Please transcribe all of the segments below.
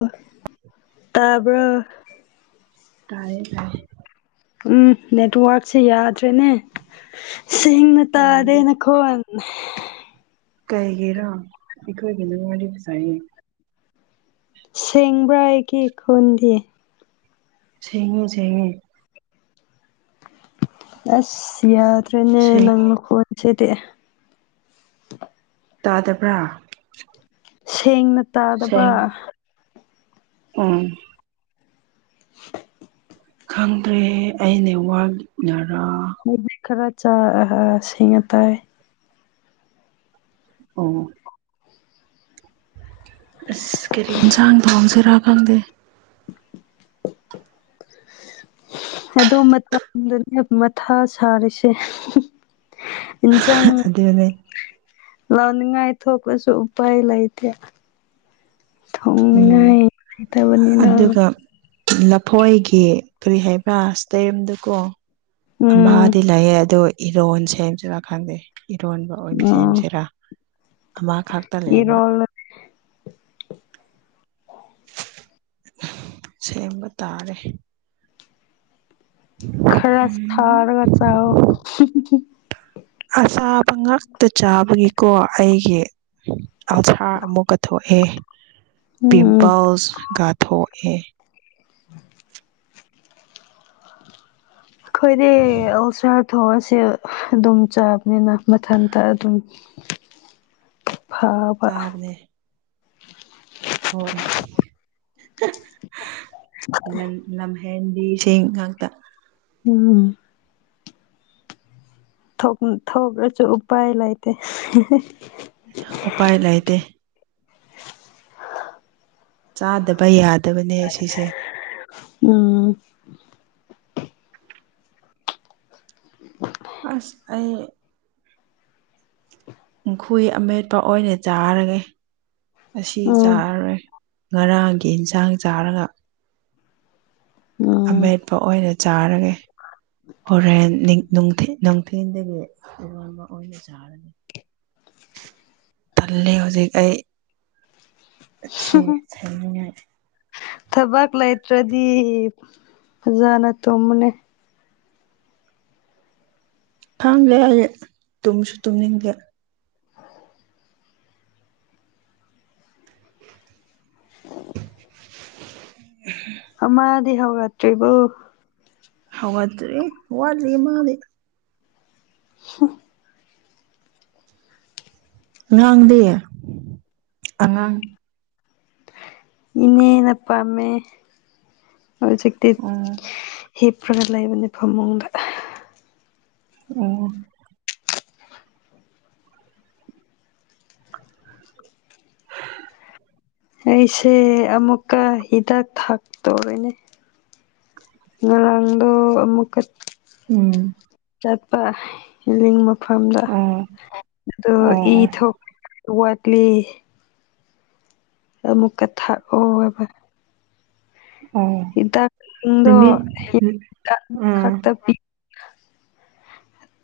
[unintelligible] [inaudible] ꯄꯥꯕꯥ? ꯇꯥꯏꯌꯦ ꯇꯥꯏꯌꯦ ꯎꯝ ꯅꯦꯠꯋꯥꯔꯛꯁꯦ ꯌꯥꯗ꯭ꯔꯦꯅꯦ ꯁꯤꯡ [unintelligible] ꯇꯥꯗꯦ ꯌꯥꯗꯦ ꯅꯈꯣꯟ ꯀꯩꯒꯤꯔꯣ ꯑꯩꯈꯣꯏꯒꯤ [unintelligible] ꯋꯥꯔꯤ ꯁꯥꯏꯌꯦ ꯁꯦꯡꯕ꯭ꯔꯥ ꯑꯩꯒꯤ ꯈꯣꯟꯗꯤ ꯁꯦꯡꯉꯦ ꯁꯦꯡꯉꯦ ꯑꯁ! ꯌꯥꯗ꯭ꯔꯦꯅꯦ ꯅꯪ ꯁꯦꯡꯉꯦ ꯅꯈꯣꯟꯁꯤꯗꯤ ꯇꯥꯗꯕ꯭ꯔꯥ? ꯁꯦꯡꯅ ꯇꯥꯗꯕ ꯎꯝII [unintelligible] ꯈꯪꯗ꯭ꯔꯦ ꯑꯩ ꯅꯦ ꯋꯥꯔꯛꯅꯔꯥ? ꯍꯧꯗꯤ [unintelligible] ꯈꯔ ꯆꯥ ꯑ ꯁꯤꯡꯉ ꯇꯥꯏ ꯑꯣ ꯑꯁ! ꯀꯔꯤ ꯢꯟꯁꯥꯡ ꯊꯣꯡꯁꯤꯔꯥ ꯈꯪꯗꯦII ꯑꯗꯣ ꯃꯇꯝ [unintelligible] ꯗꯨꯅꯦ ꯃꯊꯥ ꯁꯥꯔꯤꯁꯦ ꯏꯟꯖꯡ ꯑꯗꯨꯅꯦ [inaudible] ꯂꯥꯎꯅꯤꯡꯉꯥꯏ ꯊꯣꯛꯂꯁꯨ ꯎꯄꯥꯏ ꯂꯩꯇꯔꯦ ꯎꯝ ꯊꯣꯡꯅꯤꯡꯉꯥꯏ [inaudible] ꯂꯩꯇꯕꯅꯤꯅ ꯑꯗꯨꯒ ꯂꯐꯣꯏꯒꯤ ꯀꯔꯤ ꯍꯥꯏꯕ꯭ꯔꯥ ꯁ꯭ꯇꯦꯝꯗꯣꯀꯣ ꯎꯝ ꯑꯃꯥꯗꯤ ꯂꯩꯌꯦ ꯑꯗꯣ ꯏꯔꯣꯟ ꯁꯦꯝꯖꯤꯔ ꯈꯪꯗꯦII ꯏꯔꯣꯟꯕ ꯑꯣꯏꯅ ꯑꯣ ꯁꯦꯝꯁꯤꯔꯥ ꯑꯃꯈꯛꯇ ꯂꯩꯕ ꯏꯔꯣꯜꯂ [unintelligible] ꯁꯦꯝꯕ ꯇꯥꯔꯦ ꯈꯔ ꯎꯝ ꯊꯥꯔꯒ ꯆꯥꯎꯑꯣ ꯑꯁꯥꯕ ꯉꯥꯛꯇ ꯆꯥꯕꯒꯤꯀꯣ ꯑꯩꯒꯤ, ꯑꯜꯁꯥꯔ ꯑꯃꯨꯛꯀ ꯊꯣꯛꯑꯦ ꯍꯦ ꯎꯝ ꯄꯤꯝꯄꯜꯁ ꯒ ꯊꯣꯛꯑꯦ [unintelligible] ꯈꯣꯏꯗꯤ ꯑꯜꯁ꯭ꯔ ꯍꯣꯏꯁꯦ ꯑꯗꯨꯝ ꯆꯥꯕꯅꯤꯅꯥ ꯃꯊꯟꯇ ꯑꯗꯨꯝ ꯐꯥꯕ ꯆꯥꯕꯅꯦ ꯍꯣꯏ, ꯍ ꯂꯟ ꯂꯝꯍꯦꯟꯕꯤꯁꯤꯡ ꯉꯥꯛꯇ ꯎꯝꯝ ꯊꯣꯛꯅꯤꯪ ꯊꯣꯛꯂꯖꯨ ꯎꯄꯥꯏ ꯂꯩꯇꯦ ꯍꯦ ꯍꯦ ꯎꯄꯥꯏ ꯂꯩꯇꯦ ꯆꯥꯗꯕ ꯌꯥꯗꯕꯅꯦ ꯁꯤꯁꯦ ꯎꯝꯝ [inaudible] ꯑꯁ! ꯑꯩ ꯑꯩꯈꯣꯏ ꯑꯃꯦꯠꯄ ꯑꯣꯏꯅ ꯆꯥꯔꯒꯦ ꯑꯁꯤ ꯎꯝ ꯆꯥꯔꯔꯣꯏ ꯉꯔꯥꯡꯒꯤ ꯏꯟꯖꯥꯡ ꯆꯥꯔꯒ ꯎꯝ ꯑꯃꯦꯠꯄ ꯑꯣꯏꯅ ꯆꯥꯔꯒꯦ ꯍꯣꯔꯦꯟ ꯅꯤꯡ ꯅꯨꯡꯊꯤ ꯅꯨꯡꯊꯤꯟꯗꯒꯤ ꯏꯔꯣꯟꯕ ꯑꯣꯏꯅ ꯆꯥꯔꯒꯦ ꯇꯜꯂꯦ ꯍꯨꯖꯤꯛ ꯑꯩ ꯁꯤ ꯊꯦꯝꯅꯤꯉꯥꯏ ꯊꯕꯛ ꯂꯩꯇ꯭ꯔꯗꯤ ꯐꯖꯅ ꯇꯨꯝꯃꯨꯅꯦ ꯈꯪꯗꯦ ꯑꯩ ꯇꯨꯝꯁꯨ ꯇꯨꯝꯅꯤꯡꯗꯦ [inaudible] ꯑꯃꯥꯗꯤ ꯍꯧꯒꯠꯇ꯭ꯔꯤꯕ꯭ꯔꯣ ꯍꯧꯒꯠꯇ꯭ꯔꯤ ꯋꯥꯠꯂꯤ ꯃꯥꯗꯤ [inaudible] ꯉꯥꯡꯗꯤ ꯑꯉꯥꯡ ꯏꯅꯦꯅ ꯄꯝꯃꯦ ꯍꯧꯖꯤꯛꯇꯤ ꯑꯣ ꯍꯤꯞꯄ꯭ꯔꯒ ꯂꯩꯕꯅꯦ ꯐꯃꯨꯡꯗ ꯑꯣ ꯑꯩꯁꯦ ꯑꯃꯨꯛꯀ ꯍꯤꯗꯥꯛ ꯊꯛꯇꯣꯔꯤꯅꯤ ꯉꯔꯥꯡꯗꯣ ꯑꯃꯨꯛꯀ ꯎꯝ ꯆꯠꯄ ꯂꯤꯡ ꯃꯐꯝꯗ ꯑꯣ ꯑꯗꯣ ꯑꯣ ꯏ ꯑꯣ ꯊꯣꯛ ꯋꯥꯠꯂꯤ ꯑꯃꯨꯛꯀ ꯊꯛꯑꯣꯑꯕ ꯑꯣ ꯍꯤꯗꯥꯛꯁꯤꯡꯗꯣ ꯅꯨꯃꯤꯠ ꯍꯤꯗꯥꯛ ꯎꯝ ꯈꯛꯇ ꯄꯤ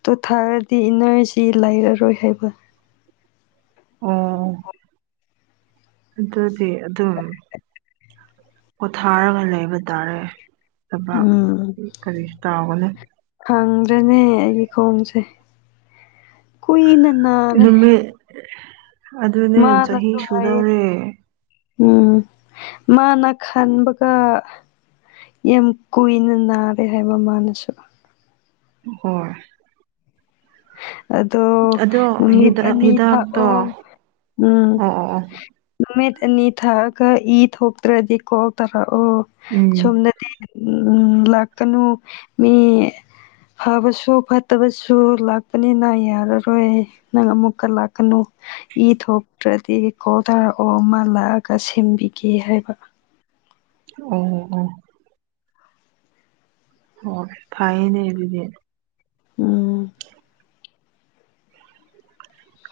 ꯇꯨ ꯊꯛꯔꯗꯤ ꯏꯅꯔꯖꯤ ꯂꯩꯔꯔꯣꯏ ꯍꯥꯏꯕ ꯑꯣ ꯑꯗꯨꯗꯤ ꯑꯗꯨꯝ ꯄꯣꯊꯥꯔꯒ ꯂꯩꯕ ꯇꯥꯔꯦ ꯊꯕꯥꯛ ꯀꯔꯤꯁꯨ ꯇꯥꯎꯒꯅꯨ ꯈꯪꯗ꯭ꯔꯦꯅꯦ ꯑꯩꯒꯤ ꯈꯣꯡꯁꯦ ꯀꯨꯏꯅ ꯅꯥꯔꯦ ꯅꯨꯃꯤꯠ ꯑꯗꯨꯅꯦ ꯆꯍꯤ ꯃꯥꯅꯁꯨ ꯍꯥꯏꯌꯦ ꯁꯨꯗꯧꯔꯦ ꯎꯝ ꯃꯥꯅ ꯈꯟꯕꯒ ꯌꯥꯝ ꯀꯨꯏꯅ ꯅꯥꯔꯦ ꯍꯥꯏꯕ ꯃꯥꯅꯁꯨ ꯍꯣꯏ ꯑꯗꯣ ꯑꯗꯣ ꯅꯨꯃꯤꯠ ꯍꯤꯗꯥꯛ ꯑꯅꯤ ꯍꯤꯗꯥꯛꯇꯣ ꯊꯛꯑꯣ ꯎꯝ ꯑꯣ ꯑꯣ ꯑꯣ ꯅꯨꯃꯤꯠ ꯑꯅꯤ ꯊꯛꯑꯒ ꯏ ꯊꯣꯛꯇ꯭ꯔꯗꯤꯀꯣ ꯇꯥꯔꯛꯑꯣ ꯎꯝ ꯁꯣꯝꯗꯗꯤ ꯎꯝ ꯎꯝ ꯂꯥꯛꯀꯅꯨ ꯃꯤ ꯐꯕꯁꯨ ꯐꯠꯇꯕꯁꯨ ꯂꯥꯛ ꯄꯅꯤꯅ ꯌꯥꯔꯔꯣꯏ ꯅꯪ ꯑꯃꯨꯛꯀ ꯂꯥꯛꯀꯅꯨ ꯏ ꯊꯣꯛꯇ꯭ꯔꯗꯤ ꯀꯣꯜ ꯇꯧꯔꯛꯑꯣ ꯃꯥ ꯂꯥꯛꯑꯒ ꯁꯤꯟꯕꯤꯒꯦ ꯍꯥꯏꯕ ꯑꯣ ꯑꯣ ꯑꯣ ꯑꯣ ꯐꯌꯦꯅꯦ ꯑꯗꯨꯗꯤ ꯎꯝ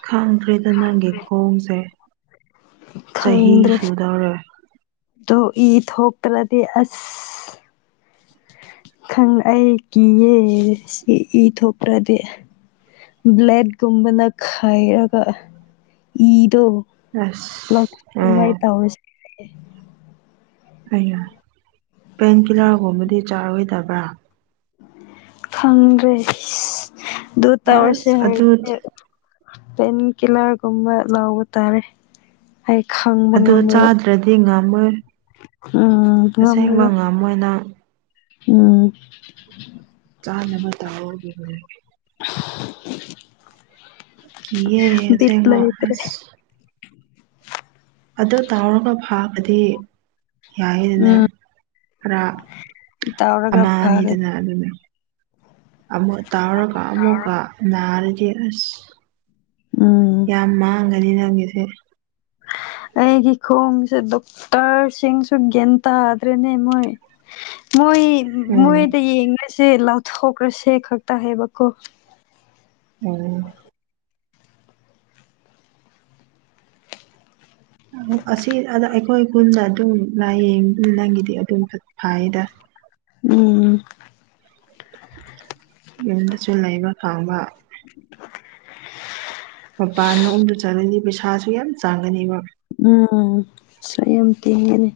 ꯈꯪꯗ꯭ꯔꯦꯗ ꯅꯪꯒꯤ ꯈꯣꯡꯁꯦ ꯆꯍꯤ ꯁꯨꯗꯧꯔꯦ ꯇꯣ ꯏ ꯊꯣꯛꯇ꯭ꯔꯗꯤ ꯑꯁ ꯈꯪ ꯑꯩ ꯀꯤꯌꯦ ꯁꯤ ꯏ ꯊꯣꯛꯇ꯭ꯔꯗꯤ ꯕ꯭ꯂꯦꯠꯒꯨꯝꯕꯅ ꯈꯥꯏꯔꯒ ꯏ ꯗꯣ ꯑꯁ ꯂꯧꯊꯣꯛꯅꯤꯉꯥꯏ ꯑꯦ ꯇꯧꯔꯁꯦ ꯍꯥꯏꯌꯦ ꯑꯩꯌꯥ ꯄꯦꯟ ꯀꯤꯂꯔꯒꯨꯝꯕꯗꯤ ꯆꯥꯔꯣꯏꯗꯕ꯭ꯔꯥ ꯈꯪꯗ꯭ꯔꯦ ꯑꯗꯨ ꯇꯧꯔꯁꯦ ꯑꯁ ꯑꯗꯨ ꯍꯧꯖꯤꯛꯁꯦ ꯄꯦꯟ ꯀꯤꯂꯔꯒꯨꯝꯕ ꯂꯧꯕ ꯇꯥꯔꯦ ꯑꯩ ꯈꯪꯕ ꯑꯗꯨ ꯉꯝꯃꯔꯣꯏ ꯆꯥꯗ꯭ꯔꯗꯤ ꯉꯝꯃꯣꯏ ꯎꯝ ꯑꯁꯦꯡꯕ ꯉꯝꯔꯔꯣꯏ ꯉꯝꯃꯣꯏ ꯅꯪ ꯎꯝ ꯆꯥꯅꯕ ꯇꯥꯑꯣ ꯑꯗꯨꯗꯤ ꯀꯤꯌꯦ ꯑ ꯕꯤꯠ ꯁꯦꯡꯕ ꯂꯩꯇ꯭ꯔꯦ ꯑꯁ ꯑꯗꯨ ꯇꯥꯎꯔꯒ ꯐꯥꯕꯗꯤ ꯌꯥꯔꯤꯗꯅ ꯎꯝ ꯈꯔ ꯇꯧꯔꯒ ꯑꯃ ꯐꯔꯦ ꯑꯅꯤꯗꯅ ꯑꯗꯨꯅꯦ ꯑꯃꯨꯛ ꯇꯥꯎꯔꯒ ꯑꯃꯨꯛꯀ ꯅꯥꯔꯗꯤ ꯑꯁ ꯎꯝ ꯌꯥꯝ ꯃꯥꯡꯒꯅꯤ ꯅꯪꯒꯤꯁꯦ ꯑꯩꯒꯤ ꯈꯣꯡꯁꯦ ꯗꯣꯛ ꯇꯔ ꯁꯤꯡꯁꯨ ꯒ꯭ꯌꯥꯟ ꯇꯥꯗ꯭ꯔꯦꯅꯦ ꯃꯣꯏ ꯃꯣꯏ ꯎꯝ ꯃꯣꯏꯗ ꯌꯦꯡꯉꯁꯦ ꯂꯥꯎꯊꯣꯛꯈ꯭ꯔꯁꯦ ꯈꯛꯇ ꯍꯥꯏꯕꯀꯣ ꯎꯝ ꯑꯁꯤ ꯑꯗ ꯑꯩꯈꯣꯏ ꯈꯨꯟꯗ ꯑꯗꯨꯝ ꯂꯥꯏꯌꯦꯡ ꯅꯪꯒꯤꯗꯤ ꯑꯗꯨꯝ ꯐꯩꯗ ꯎꯝ ꯌꯨꯝꯗꯁꯨ ꯂꯩꯕ ꯐꯪꯕ ꯃꯄꯥꯟ ꯂꯣꯝꯗ ꯆꯠꯂꯗꯤ ꯄꯩꯁꯥꯁꯨ ꯌꯥꯝ ꯆꯥꯡꯒꯅꯦꯕ ꯎꯝ ꯄꯩꯁꯥ ꯌꯥꯝ ꯇꯤꯡꯉꯤꯅꯦ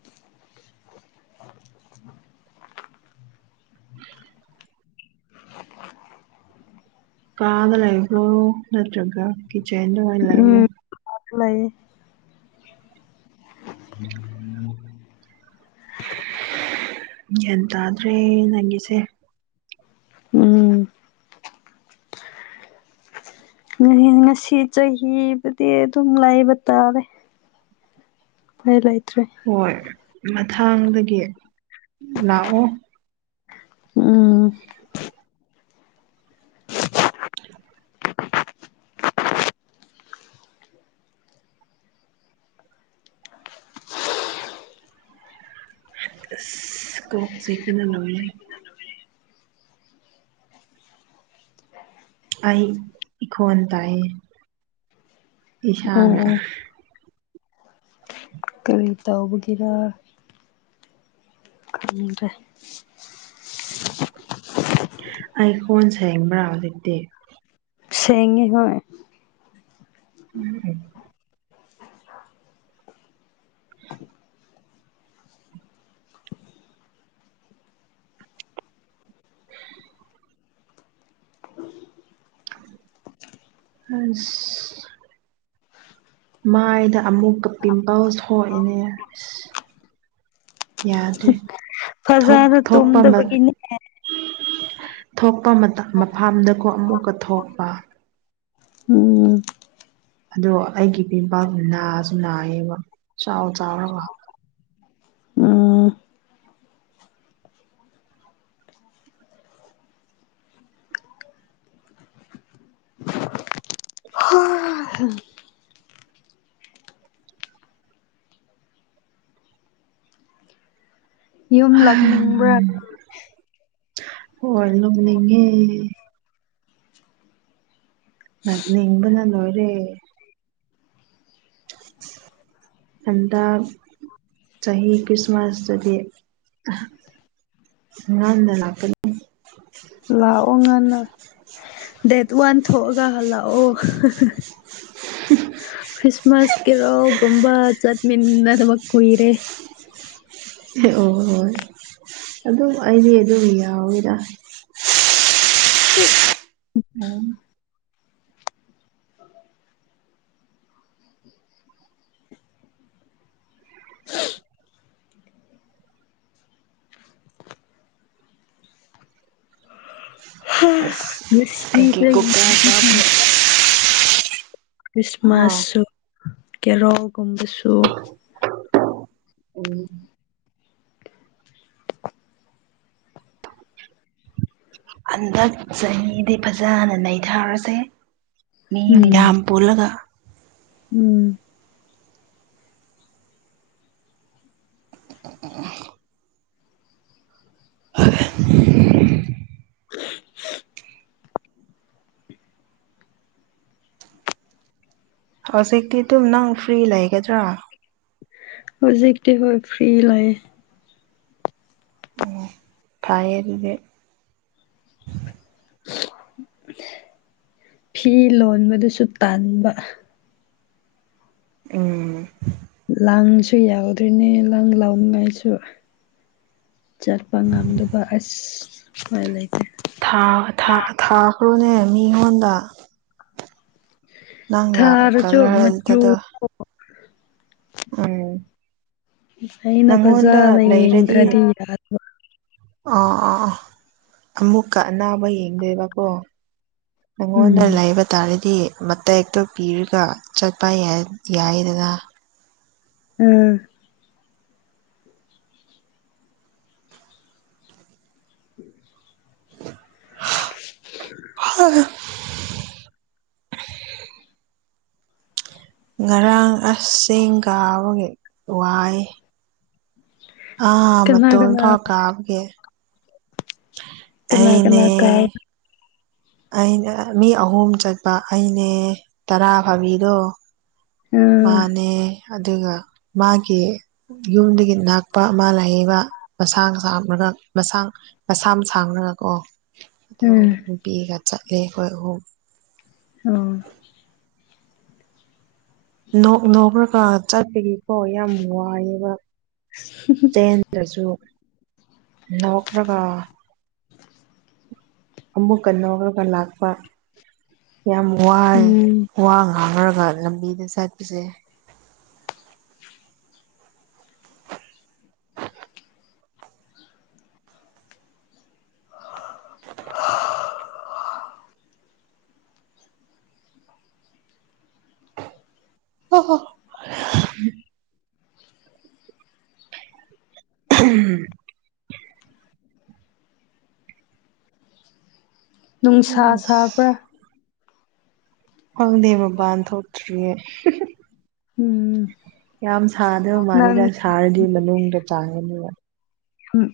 ꯀꯥꯗ ꯂꯩꯕꯔꯣ ꯅꯠꯇ꯭ꯔꯒ ꯀꯤꯆꯟꯗ ꯑꯣꯏ ꯂꯩꯕ꯭ꯔꯣ ꯀꯥꯗ ꯂꯩꯌꯦ [unintelligible] ꯒ꯭ꯌꯥꯟ ꯇꯥꯗ꯭ꯔꯦ ꯅꯪꯒꯤꯁꯦ ꯎꯝ ꯉꯆꯦꯟ ꯉꯁꯤ ꯆꯍꯤꯕꯨꯗꯤ ꯑꯗꯨꯝ ꯂꯩꯥꯕ ꯇꯥꯔꯦ ꯐꯥꯏ ꯂꯩꯇ꯭ꯔꯦ ꯍꯣꯏ ꯃꯊꯥꯡꯗꯒꯤ ꯂꯥꯛꯑꯣ ꯎꯝ [unintelligible] ꯑꯁ ꯀꯣꯛ ꯆꯤꯛꯄꯅ ꯂꯣꯏꯔꯦ ꯑꯩ ꯏꯈꯣꯟ ꯇꯥꯢꯌꯦ ꯏꯁꯥꯅ ꯎꯝ ꯀꯔꯤ ꯇꯧꯕꯒꯤꯔ ꯈꯪ꯭ꯗꯔꯦ ꯑꯩ ꯈꯣꯟꯁꯦꯡꯕ꯭ꯔꯥ ꯍꯧꯖꯤꯛꯇꯤ ꯁꯦꯡꯉꯦ ꯍꯣꯢ [unintelligible] [unintelligible] [unintelligible] ꯑꯁ ꯃꯥꯏꯗ ꯑꯃꯨꯛꯀ ꯄꯤꯝꯄꯜꯁ ꯊꯣꯛꯏꯅꯦ ꯑꯁ ꯌꯥꯗ꯭ꯔꯦ ꯊꯣꯛ ꯐꯖꯅ ꯊꯣꯛꯄꯃ ꯇꯨꯝꯗꯕꯒꯤꯅꯦ ꯊꯣꯛꯄ ꯃꯇꯝ ꯃꯐꯝꯗꯀꯣ ꯑꯃꯨꯛꯀ ꯊꯣꯛꯄ ꯎꯝ ꯑꯗꯣ ꯑꯩꯒꯤ ꯄꯤꯝꯄꯥꯜ ꯅꯥꯁꯨ ꯅꯥꯏꯌꯦꯕ ꯆꯥꯎ ꯆꯥꯎꯔꯒ ꯎꯝ ꯌꯨꯝ ꯍꯝ ꯂꯥꯛꯅꯤꯡꯕ꯭ꯔꯥ ꯍꯣꯢ ꯂꯨꯝꯅꯤꯡꯉꯦ ꯂꯥꯛꯅꯤꯡꯕꯅ ꯂꯣꯢꯔꯦ [inaudible] ꯍꯟꯗꯥꯛ ꯆꯍꯤ ꯀ꯭ꯔꯤꯁꯃꯥꯁꯇꯗꯤ ꯉꯟꯅ ꯂꯥꯛꯀꯅꯤ [inaudible] ꯂꯥꯛꯑꯣ ꯉꯟꯅ ꯗꯦꯠ ꯋꯥꯟ ꯊꯣꯛꯑꯒ ꯍꯜꯂꯛꯑꯣ ꯈ꯭ꯔꯤꯁꯃꯥꯁ ꯀꯤꯔꯣꯜꯒꯨꯝꯕ ꯆꯠꯃꯤꯟꯅꯗꯕ ꯀꯨꯏꯔꯦ ꯑꫭ ꯑꯗꯨꯝ ꯑꯩꯗꯤ ꯑꯗꯨꯝ ꯌꯥꯎꯋꯤꯗ ꯑꯣ [unintelligible] ꯑꯣ ꯍꯥ ꯑꯁ ꯑꯩꯒꯤ ꯉꯁꯤꯗꯒꯤ ꯀꯨꯀꯔ ꯀꯥꯞꯄ [unintelligible] ꯍꯥ ꯈ꯭ꯔꯤꯁꯃꯥꯁꯁꯨ ꯀꯦꯔꯣꯜꯒꯨꯝꯕꯁꯨ ꯎꯝ ꯍꯟꯗꯛ ꯆꯍꯤꯗꯤ ꯐꯖꯅ ꯅꯩꯊꯔꯁꯦ ꯃꯤ ꯎꯝ ꯃꯌꯥꯝ ꯄꯨꯜꯂꯒ ꯎꯝ [unintelligible] [unintelligible] ꯍꯧꯖꯤꯛꯇꯤ ꯇꯨꯝ ꯅꯪ ꯐ꯭ꯔꯤ ꯂꯩꯒꯗ꯭ꯔꯥ ꯍꯧꯖꯤꯛꯇꯤ ꯍꯣꯢ ꯐ꯭ꯔꯤ ꯂꯩꯌꯦ ꯑꫭ ꯐꯥꯏꯌꯦ ꯑꯗꯨꯗꯤ ꯐꯤ ꯂꯣꯟꯕꯗꯨꯁꯨ ꯇꯥꯟꯕ ꯎꯝ ꯂꯥꯡꯁꯨ ꯌꯥꯎꯗ꯭ꯔꯤꯅꯦ ꯂꯪ ꯂꯧꯅꯤꯡꯉꯥꯏꯁꯨ ꯆꯠꯄ ꯉꯝꯗꯕ ꯑꯁ ꯎꯄꯥꯢ ꯂꯩꯇꯦ ꯊꯥ ꯊꯥ ꯊꯥꯈ꯭ꯔꯣꯅꯦ ꯃꯤꯉꯣꯟꯗ ꯅꯪꯅ ꯊꯥꯔꯁꯨ ꯀꯜꯂꯔ ꯃꯆꯨ ꯗꯗꯣ ꯎꯝ ꯑꯩꯅ ꯅꯪꯉꯣꯟꯗ ꯐꯖꯅ ꯂꯩꯔꯗꯤ ꯌꯦꯡꯗ꯭ꯔꯗꯤ ꯌꯥꯗꯕ ꯑꯥ ꯑꯥ ꯑꯥ ꯑꯃꯨꯛꯀ ꯑꯅꯥꯕ ꯌꯦꯡꯗꯣꯏꯕꯀꯣ ꯅꯪꯉꯣꯟꯗ ꯎꯝ ꯂꯩꯕ ꯇꯥꯔꯗꯤ ꯃꯇꯦꯛꯇꯣ ꯄꯤꯔꯒ ꯆꯠꯄ ꯌꯥꯢ ꯌꯥꯏꯗꯅ ꯎꯝ [inaudible] [inaudible] ꯍ [inaudible] ꯉꯔꯥꯡ ꯑꯁ ꯆꯤꯡ ꯀꯥꯕꯒꯤ ꯋꯥꯏꯌꯦ ꯑꯥ ꯀꯅꯥ ꯃꯇꯣꯟ ꯀꯅꯥ ꯐꯥꯎ ꯀꯥꯕꯒꯤ ꯀꯅꯥ ꯀꯅꯥ ꯑꯩꯅꯦ ꯀꯥꯏ ꯑꯩꯅ ꯃꯤ ꯑꯍꯨꯝ ꯆꯠꯄ ꯑꯩꯅꯦ ꯇꯔꯥ ꯐꯥꯕꯤꯗꯣ ꯑꯥ ꯃꯥꯅꯦ ꯑꯗꯨꯒ ꯃꯥꯒꯤ ꯌꯨꯝꯗꯒꯤ ꯅꯥꯛꯄ ꯑꯃ ꯂꯩꯌꯦꯕ ꯃꯁꯥꯡ ꯁꯥꯝꯔꯒ ꯃꯁꯥꯡ ꯃꯁꯥꯝ ꯁꯥꯡꯔꯒꯀꯣ ꯑꯗꯣ ꯑꯥ ꯅꯨꯄꯤꯒ ꯆꯠꯂꯦ ꯑꯈꯣꯏ ꯑꯍꯨꯝ ꯑꯣ ꯅꯣꯛ ꯅꯣꯛꯔꯒ ꯆꯠꯄꯒꯤ ꯀꫭ ꯌꯥꯝ ꯋꯥꯏꯌꯦꯕ ꯆꯦꯟꯗ꯭ꯔꯖꯨ ꯅꯣꯛ ꯈ꯭ꯔꯕ ꯑꯃꯨꯛꯀ ꯅꯧꯔꯒ ꯂꯥꯛꯄ ꯌꯥꯝ ꯋꯥꯏ ꯎꯝ ꯋꯥ ꯉꯥꯡꯔꯒ ꯂꯝꯕꯤꯗ ꯆꯠꯄꯁꯦ ꯍꯣ ꯍꯣ [inaudible] [inaudible] ꯅꯨꯡꯁꯥ ꯁꯥꯕ꯭ꯔꯥ ꯈꯪꯗꯦ ꯃꯄꯥꯟ ꯊꯣꯛꯇ꯭ꯔꯤꯌꯦ ꯎꯝ ꯌꯥꯝ ꯁꯥꯗꯕ ꯅꯪ ꯃꯥꯜꯂꯤꯗ ꯁꯥꯔꯗꯤ ꯃꯅꯨꯡꯗ ꯆꯥꯡꯉꯅꯤꯕ